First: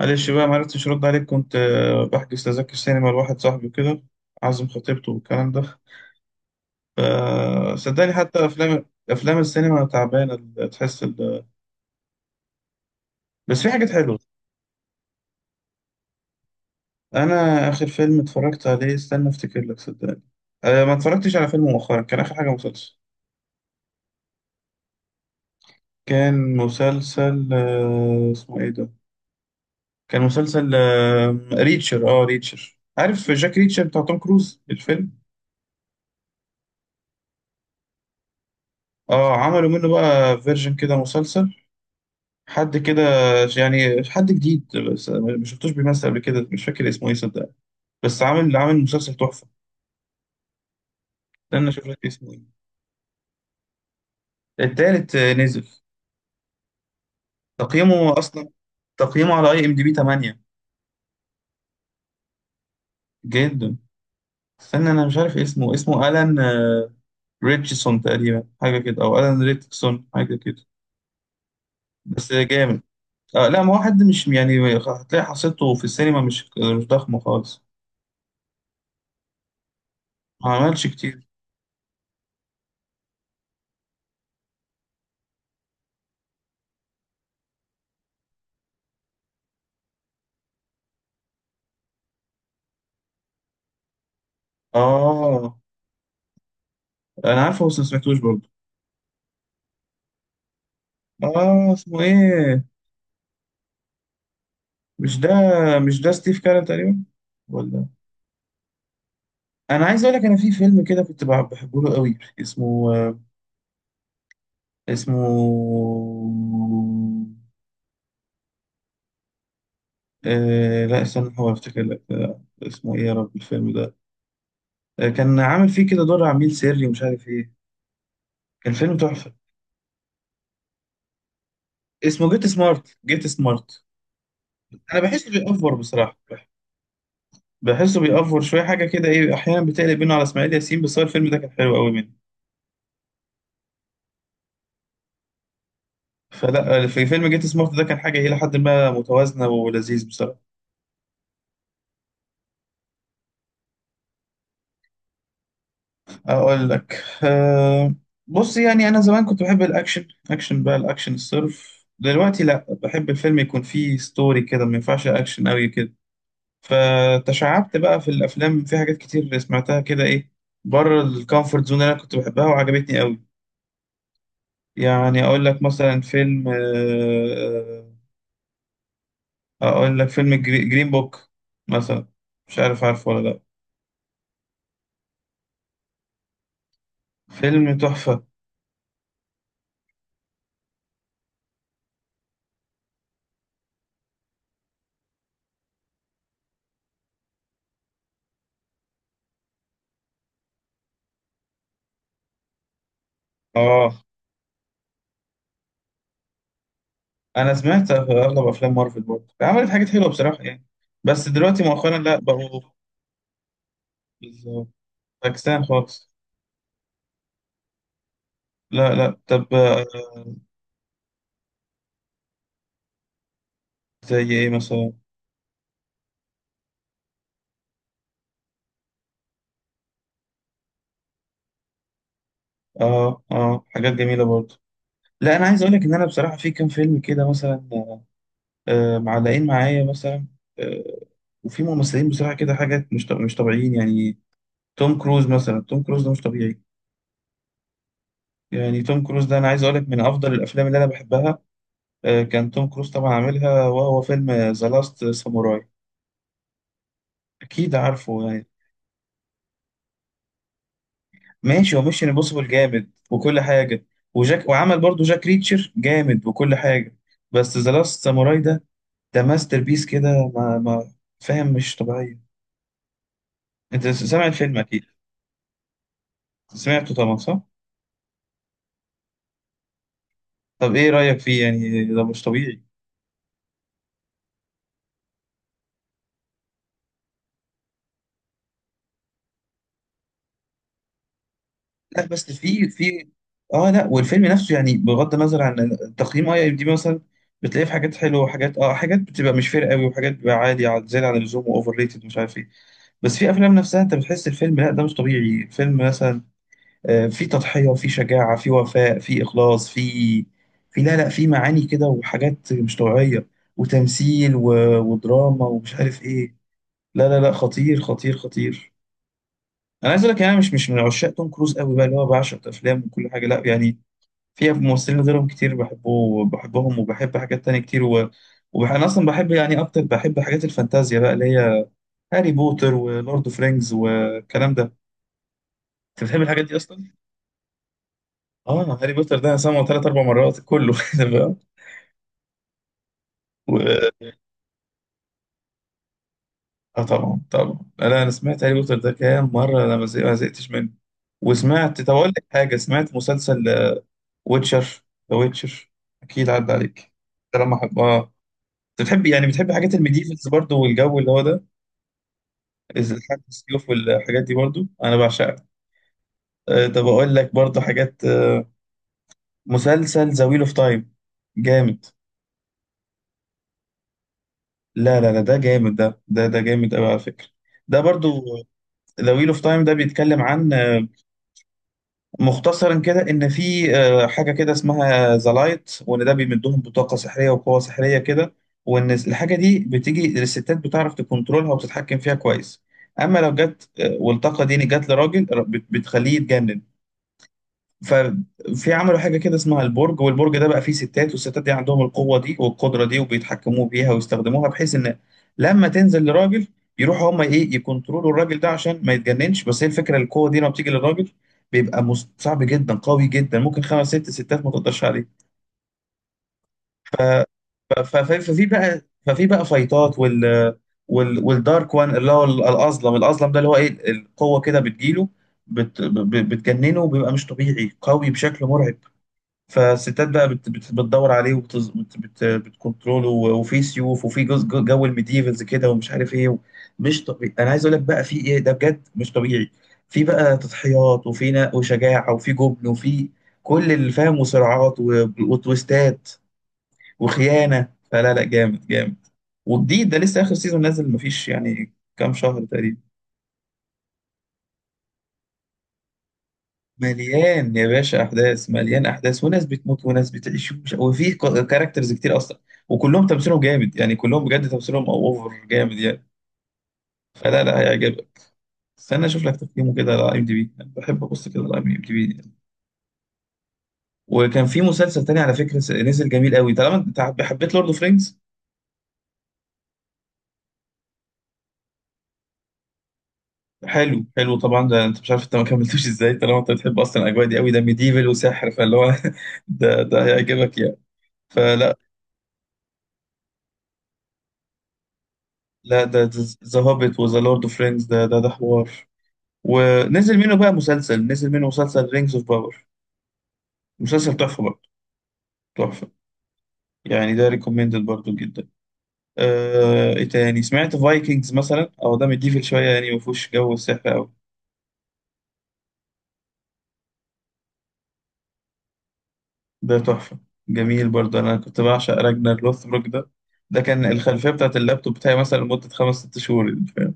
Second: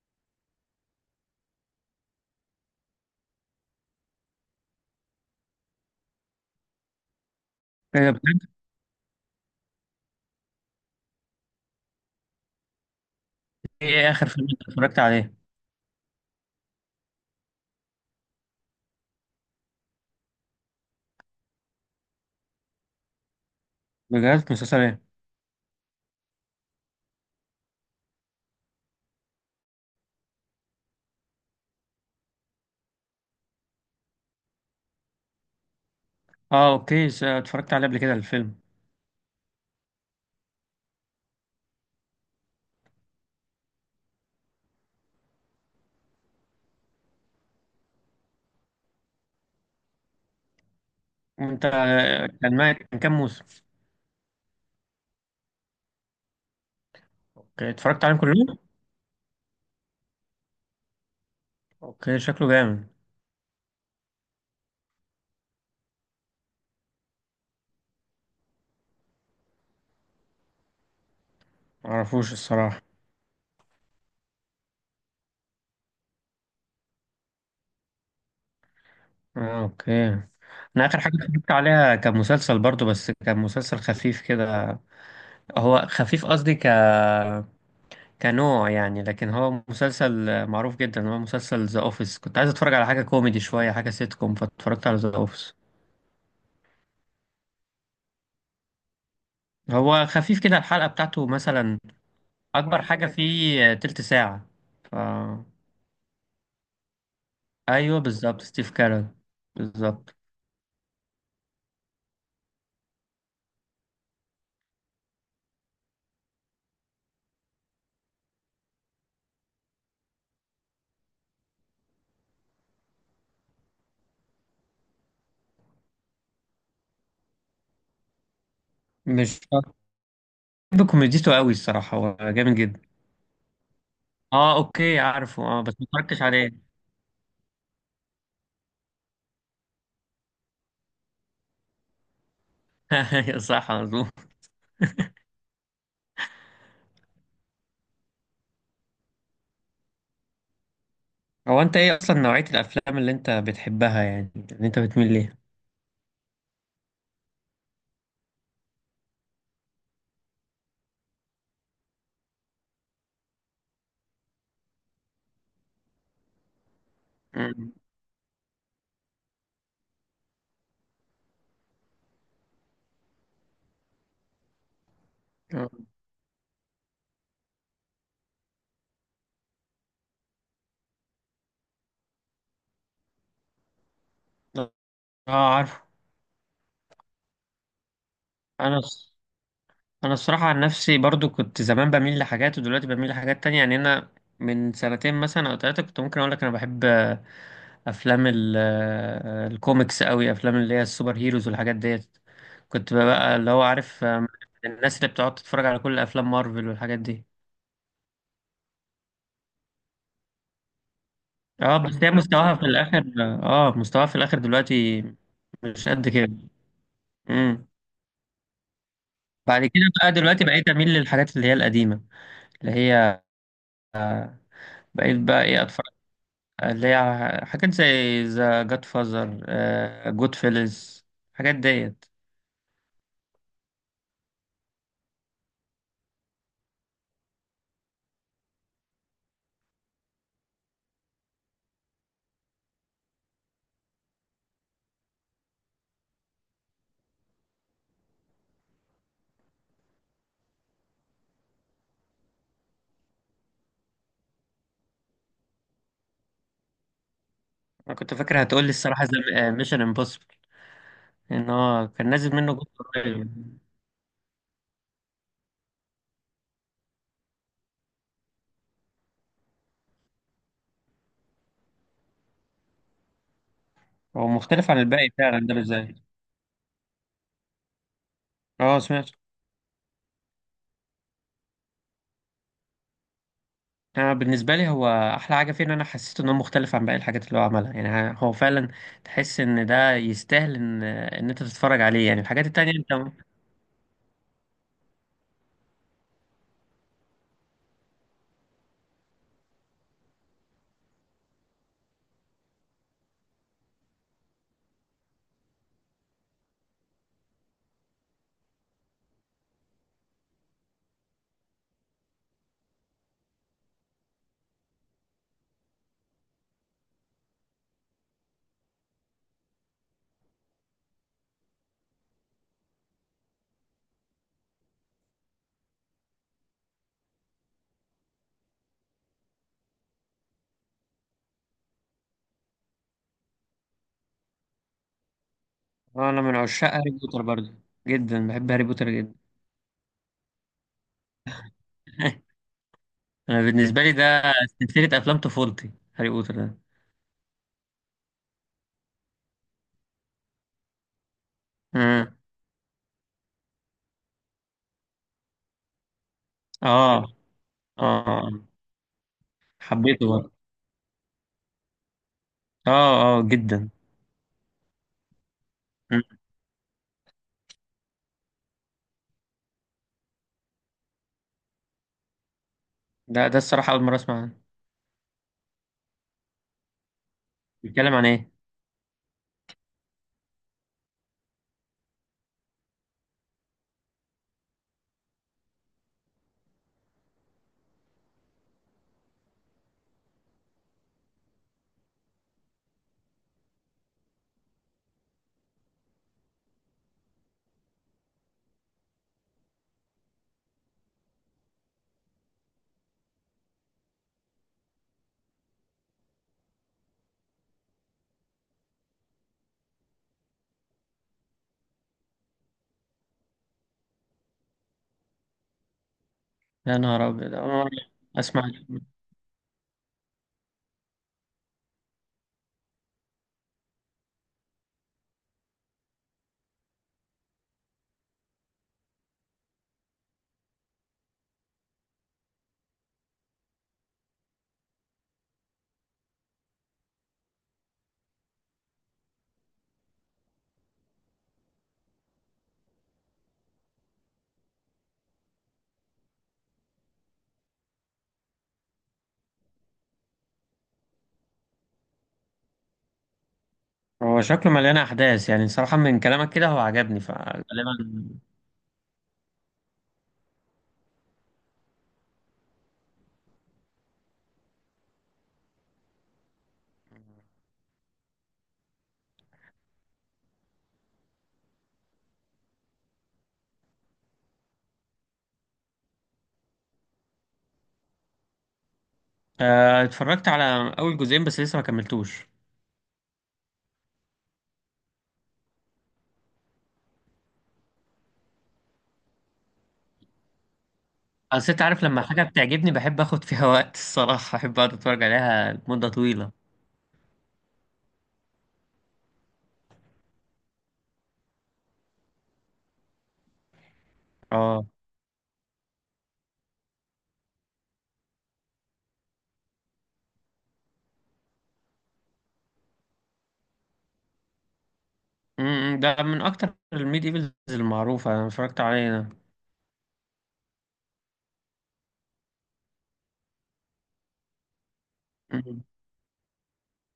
معلش بقى معرفتش ارد عليك كنت بحجز تذاكر سينما لواحد صاحبي وكده. عازم خطيبته والكلام ده. إيه فصدقني ده حتى بجد؟ افلام السينما تعبانه تحس بس في حاجات ايه، حلوه. اتفرجت عليه؟ انا اخر فيلم اتفرجت عليه استنى افتكر لك صدقني. ما اتفرجتش على فيلم مؤخرا، كان اخر حاجه مسلسل. بجد؟ مسلسل ايه؟ كان مسلسل اسمه ايه ده. كان مسلسل ريتشر، عارف جاك ريتشر بتاع توم كروز الفيلم. اه، اوكي. اتفرجت عليه قبل كده الفيلم. اه عملوا منه بقى فيرجن كده مسلسل. حد كده، يعني حد جديد، بس ما شفتوش بيمثل قبل كده، مش فاكر اسمه ايه صدق. بس عامل مسلسل تحفه. انت، استنى اشوف لك اسمه كان ايه. ما كان كام موسم؟ التالت نزل. اوكي، اتفرجت تقييمه عليهم اصلا، كلهم. تقييمه على اي ام دي بي 8. اوكي، شكله جامد. جدا. استنى انا مش عارف اسمه الان. ريتشسون تقريبا حاجه كده، او الان ريتشسون حاجه كده. بس معرفوش جامد. الصراحة. آه لا، ما هو حد مش يعني، هتلاقي حصيلته في السينما مش، مش ضخمه خالص. آه، اوكي. ما انا عملش اخر حاجة كتير. اتفرجت عليها كان مسلسل برضو، بس كان مسلسل خفيف كده. هو خفيف، قصدي كنوع يعني، لكن هو مسلسل معروف جدا، هو مسلسل ذا اوفيس. كنت عايز اتفرج على حاجة كوميدي شوية، حاجة سيت كوم، فاتفرجت على ذا اوفيس. اه انا عارفه بس ما سمعتوش برضه. هو خفيف كده، الحلقة بتاعته اه مثلا اسمه ايه؟ اكبر حاجه فيه تلت ساعه. ف... مش ده، مش ده ستيف كارل تقريبا؟ ولا؟ ايوه، بالظبط ستيف كارل، انا عايز اقول بالظبط. لك، انا في فيلم كده كنت بحبه له قوي، اسمه، اسمه، آه لا استنى هو افتكر لك، اسمه ايه يا رب الفيلم ده. كان عامل فيه كده دور عميل سري ومش عارف ايه. كان فيلم تحفة. مش بحب كوميديته قوي الصراحه، هو اسمه جيت جامد جدا. سمارت، جيت سمارت. اه، اوكي، انا بحسه عارفه، اه بيأفور بس ما بصراحة، اتفرجتش عليه. بحسه بيأفور شوية، حاجة كده ايه احيانا بتقلب بينه على اسماعيل ياسين، بس هو الفيلم ده كان حلو قوي منه. أيوة، صح، مظبوط. فلا، في فيلم جيت سمارت ده كان حاجة الى حد ما متوازنة ولذيذ بصراحة. هو انت ايه اصلا نوعيه الافلام اللي انت بتحبها، يعني اللي انت بتميل ليها؟ اقول لك أه، بص يعني انا زمان كنت بحب الاكشن بقى، الاكشن الصرف، دلوقتي لا، بحب الفيلم يكون فيه ستوري كده، ما ينفعش اكشن قوي كده. مم. فتشعبت بقى في الافلام، في حاجات كتير سمعتها كده ايه، بره الكومفورت زون اللي انا كنت بحبها وعجبتني قوي. يعني اقول لك مثلا فيلم اقول لك فيلم جرين بوك مثلا. مش عارف، عارفه ولا لا؟ اه، عارف. فيلم تحفة. انا الص- انا الصراحه عن نفسي برضو، كنت زمان بميل لحاجات ودلوقتي بميل لحاجات تانية، يعني انا من سنتين مثلا او ثلاثه كنت ممكن اقول لك انا بحب افلام الكوميكس قوي، افلام اللي هي السوبر هيروز والحاجات ديت. كنت بقى اللي هو اه عارف، الناس اللي بتقعد تتفرج على كل افلام مارفل والحاجات دي. انا سمعت اغلب افلام مارفل برضه، عملت حاجات حلوه بصراحه يعني، بس دلوقتي اه مؤخرا بس هي لا، مستواها بقوا في الاخر، اه مستواها في الاخر بالظبط دلوقتي، باكستان مش قد خالص. كده. امم لا لا، طب بعد كده بقى دلوقتي بقيت اميل للحاجات اللي هي القديمه، اللي هي زي ايه مثلا؟ بقيت بقى ايه، اتفرج، اللي هي حاجات زي ذا جاد فازر، جود فيلز، الحاجات ديت. اه اه، حاجات جميله برضه. لا انا عايز اقول لك ان انا بصراحه في كام فيلم كده مثلا، معلقين معايا مثلا. آه، وفي ممثلين بصراحه كده، حاجات مش طبيعيين يعني. توم كروز مثلا، توم كروز ده مش طبيعي. يعني توم كروز ده انا عايز اقول لك من افضل الافلام اللي انا بحبها، كان توم كروز طبعا عاملها، وهو فيلم ذا لاست ساموراي، اكيد انا كنت عارفه فاكر يعني. هتقول لي الصراحه زي ميشن امبوسيبل، ان ماشي، هو هو ميشن كان نازل امبوسيبل منه جزء جامد قريب وكل يعني. حاجه، وجاك وعمل برضو جاك ريتشر جامد وكل حاجه، بس ذا لاست ساموراي ده، ده ماستر بيس كده ما فاهم، مش طبيعيه. انت سامع هو الفيلم مختلف عن اكيد؟ الباقي فعلا، ده بالذات. سمعته طبعا صح؟ اه، سمعت. طب ايه رايك فيه؟ يعني ده مش طبيعي. انا بالنسبه لي هو احلى حاجه فيه ان انا حسيت ان هو مختلف عن باقي الحاجات اللي هو عملها، يعني هو فعلا تحس ان ده يستاهل ان انت تتفرج لا عليه، يعني بس الحاجات في التانية انت في اه. اه لا، والفيلم نفسه يعني بغض النظر عن تقييم اي ام دي بي مثلا، بتلاقيه في حاجات حلوه، وحاجات اه حاجات بتبقى مش فارقه قوي، وحاجات بتبقى عادي زياده عن اللزوم واوفر ريتد مش عارف ايه. بس في افلام نفسها انت بتحس الفيلم لا ده مش طبيعي فيلم، مثلا في تضحية وفي شجاعة، في وفاء، في اخلاص، في، في، لا لا، في معاني كده وحاجات مش طبيعية، وتمثيل، ودراما ومش عارف ايه. لا لا لا، خطير خطير خطير. انا عايز اقول لك، يعني انا مش من عشاق توم كروز قوي بقى، اللي هو بعشق افلامه وكل حاجة، لا يعني. في ممثلين غيرهم كتير بحبهم، وبحب حاجات تانية كتير، انا اصلا بحب، يعني اكتر بحب حاجات الفانتازيا بقى، اللي هي هاري بوتر ولورد اوف رينجز والكلام ده. انت بتحب انا من الحاجات دي عشاق هاري اصلا؟ بوتر برضه، جدا بحب هاري اه، بوتر هاري جدا. بوتر ده انا سامعه ثلاث اربع مرات كله فاهم؟ انا بالنسبه و... لي، ده سلسله افلام طفولتي، هاري بوتر ده. اه طبعا طبعا، انا سمعت هاري بوتر ده كام مره، انا ما زهقتش منه. وسمعت، طب اقول امم. لك حاجه، سمعت مسلسل ويتشر، ذا ويتشر، اكيد عدى اه، عليك. ده لما حب اه، اه. آه. انت بتحب يعني بتحب حاجات حبيته الميديفلز برضه، برضو والجو اللي هو ده. اه اه حاجات السيوف جدا. والحاجات دي برضو انا بعشقها. مم. طب اقول لك برضو حاجات، مسلسل ذا ويل اوف تايم، جامد. ده الصراحه اول مره اسمع عنه. لا لا لا ده جامد، ده جامد قوي على فكرة. ده بيتكلم عن برضو، ايه؟ ذا ويل اوف تايم ده بيتكلم عن، مختصرا كده، ان في حاجة كده اسمها ذا لايت وان، ده بيمدهم بطاقة سحرية وقوة سحرية كده، وان الحاجة دي بتيجي الستات بتعرف تكنترولها وتتحكم فيها كويس. اما لو جت والطاقة دي جت لراجل بتخليه يتجنن. ففي عملوا حاجة كده اسمها البرج، والبرج ده بقى فيه ستات، والستات دي عندهم القوة دي والقدرة دي، وبيتحكموا بيها ويستخدموها، بحيث إن لما تنزل لراجل يروحوا هما إيه يكونترولوا الراجل ده عشان ما يتجننش، بس هي الفكرة القوة دي لما بتيجي للراجل بيبقى صعب جدا قوي جدا، ممكن خمس ست ستات ما تقدرش عليه. يا نهار أبيض، أنا ففي أسمع. بقى، فايتات، والدارك وان، اللي هو الأظلم ده اللي هو إيه، القوة كده بتجيله، بتجننه، وبيبقى مش طبيعي قوي بشكل مرعب. فالستات بقى بت بت بتدور عليه، وبتز، بت بت بتكنترول. وفي سيوف، وفي جو الميديفلز كده ومش عارف ايه. مش طبيعي، انا عايز اقول لك بقى، في ايه ده بجد مش طبيعي. في بقى تضحيات، وفي وشجاعه، وفي جبن، وفي كل اللي فاهم، وصراعات وتويستات وخيانه. فلا لا، جامد جامد. وجديد، ده لسه اخر سيزون نازل مفيش يعني كام شهر تقريبا. هو شكله مليان أحداث، يعني صراحة من كلامك كده هو عجبني مليان يا باشا فغالبا. احداث، مليان احداث، وناس بتموت وناس بتعيش وفي كاركترز كتير اصلا، وكلهم تمثيلهم جامد، يعني كلهم بجد تمثيلهم اوفر جامد يعني. فلا لا، هيعجبك. استنى اشوف لك تقييمه كده على اي ام دي بي، بحب ابص كده على اي ام دي بي. وكان في مسلسل تاني على فكره، نزل جميل قوي، طالما انت حبيت لورد اوف رينجز. اتفرجت على أول جزئين بس لسه ما كملتوش. حلو حلو طبعا، ده انت مش عارف انت ما كملتوش ازاي، طالما انت بتحب اصلا الاجواء دي قوي، ده ميديفل وسحر فاللي هو ده هيعجبك يعني. أصل أنت فلا، عارف، لما حاجة بتعجبني بحب آخد فيها وقت الصراحة، أحب أقعد أتفرج عليها لا لمدة ده طويلة. ذا هوبيت وذا لورد اوف رينجز ده حوار. ونزل منه بقى مسلسل نزل منه مسلسل رينجز اوف باور، مسلسل تحفة برضه، أه. تحفة. يعني ده ريكومندد برضه جدا. ايه تاني، سمعت فايكنجز مثلا؟ او ده مديفل شوية، يعني ما فيهوش جو السحر قوي. ده من أكتر الميد إيفلز المعروفة، أنا اتفرجت عليه ده. ده تحفة. جميل برضه، انا كنت بعشق راجنر لوثبروك ده، ده كان الخلفية بتاعت اللابتوب بتاعي مثلا أمم. لمدة خمس ست شهور يعني، فاهم؟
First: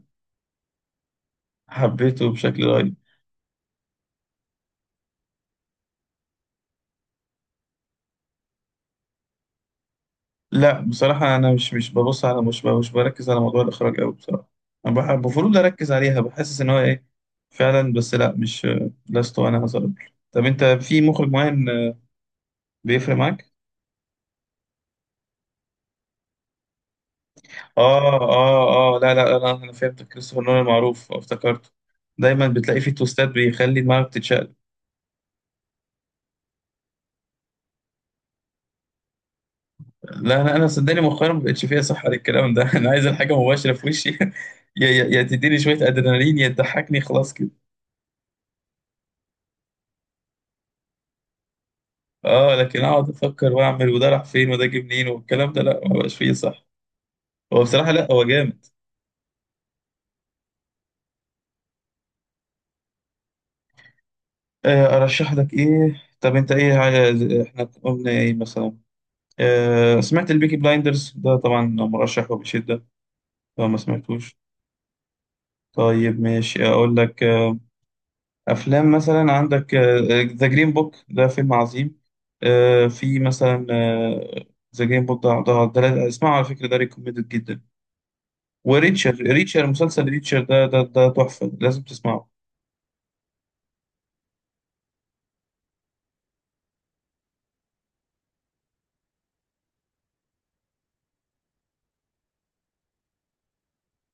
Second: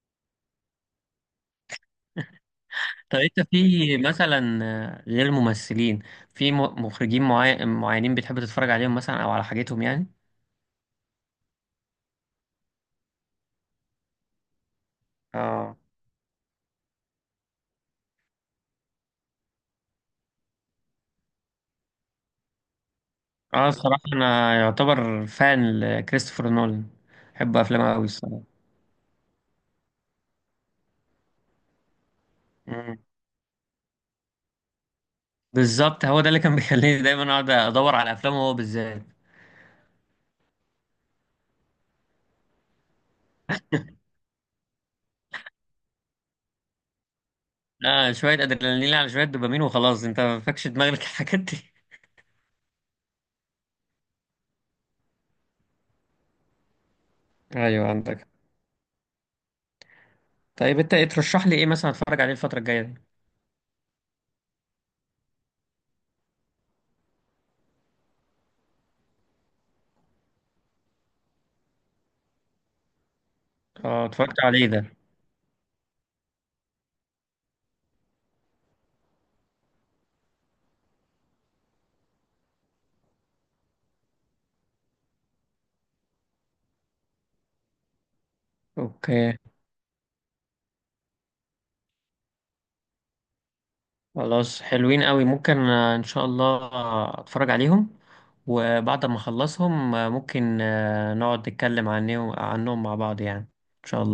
حبيته بشكل رهيب. طب أنت في مثلا غير ممثلين، في م- مخرجين معينين بتحب تتفرج عليهم مثلا أو على حاجتهم يعني؟ لا بصراحة، أنا مش مش ببص على، مش مش بركز على موضوع الإخراج أوي بصراحة. أنا المفروض اه. أركز عليها، بحسس إن هو إيه فعلا، بس لا، مش، لست أنا هظلم. طب أنت في مخرج معين بيفرق معاك؟ اه، الصراحة أنا يعتبر فان لكريستوفر نولان، بحب أفلامه أوي الصراحة. لا لا، أنا فهمت، كريستوفر نولان معروف افتكرته. دايما بتلاقي فيه مم. توستات بيخلي دماغك تتشقلب. بالظبط، هو ده اللي كان بيخليني دايما أقعد أدور على أفلامه هو بالذات. لا، أنا صدقني مؤخرا ما بقتش فيها صحة للكلام ده أنا عايز الحاجة مباشرة في وشي يا تديني شوية أدرينالين، يا تضحكني خلاص كده. آه، شوية أدرينالين على شوية دوبامين، وخلاص أنت ما فاكش دماغك الحاجات دي. اه، لكن اقعد افكر واعمل وده راح فين وده جه منين والكلام ده، لا ما بقاش فيه صح. هو أيوه، بصراحه، لا هو عندك. جامد. طيب أنت إيه ترشح لي، إيه مثلا أتفرج عليه الفترة الجاية دي؟ ارشح لك ايه؟ طب انت ايه عايز؟ احنا قلنا ايه مثلا؟ سمعت البيكي بلايندرز ده طبعا؟ مرشح وبشده، لو ما اه، اتفرجت سمعتوش. عليه ده. طيب ماشي اقول لك، افلام مثلا عندك ذا جرين بوك، ده فيلم عظيم. في مثلا ذا جرين بوك اسمعه على فكره، ده ريكومندد جدا. وريتشر أوكي. ريتشر مسلسل ريتشر ده تحفة لازم تسمعه. خلاص، حلوين أوي، ممكن إن شاء الله أتفرج عليهم، وبعد ما أخلصهم ممكن نقعد نتكلم عنهم مع بعض يعني، إن شاء الله.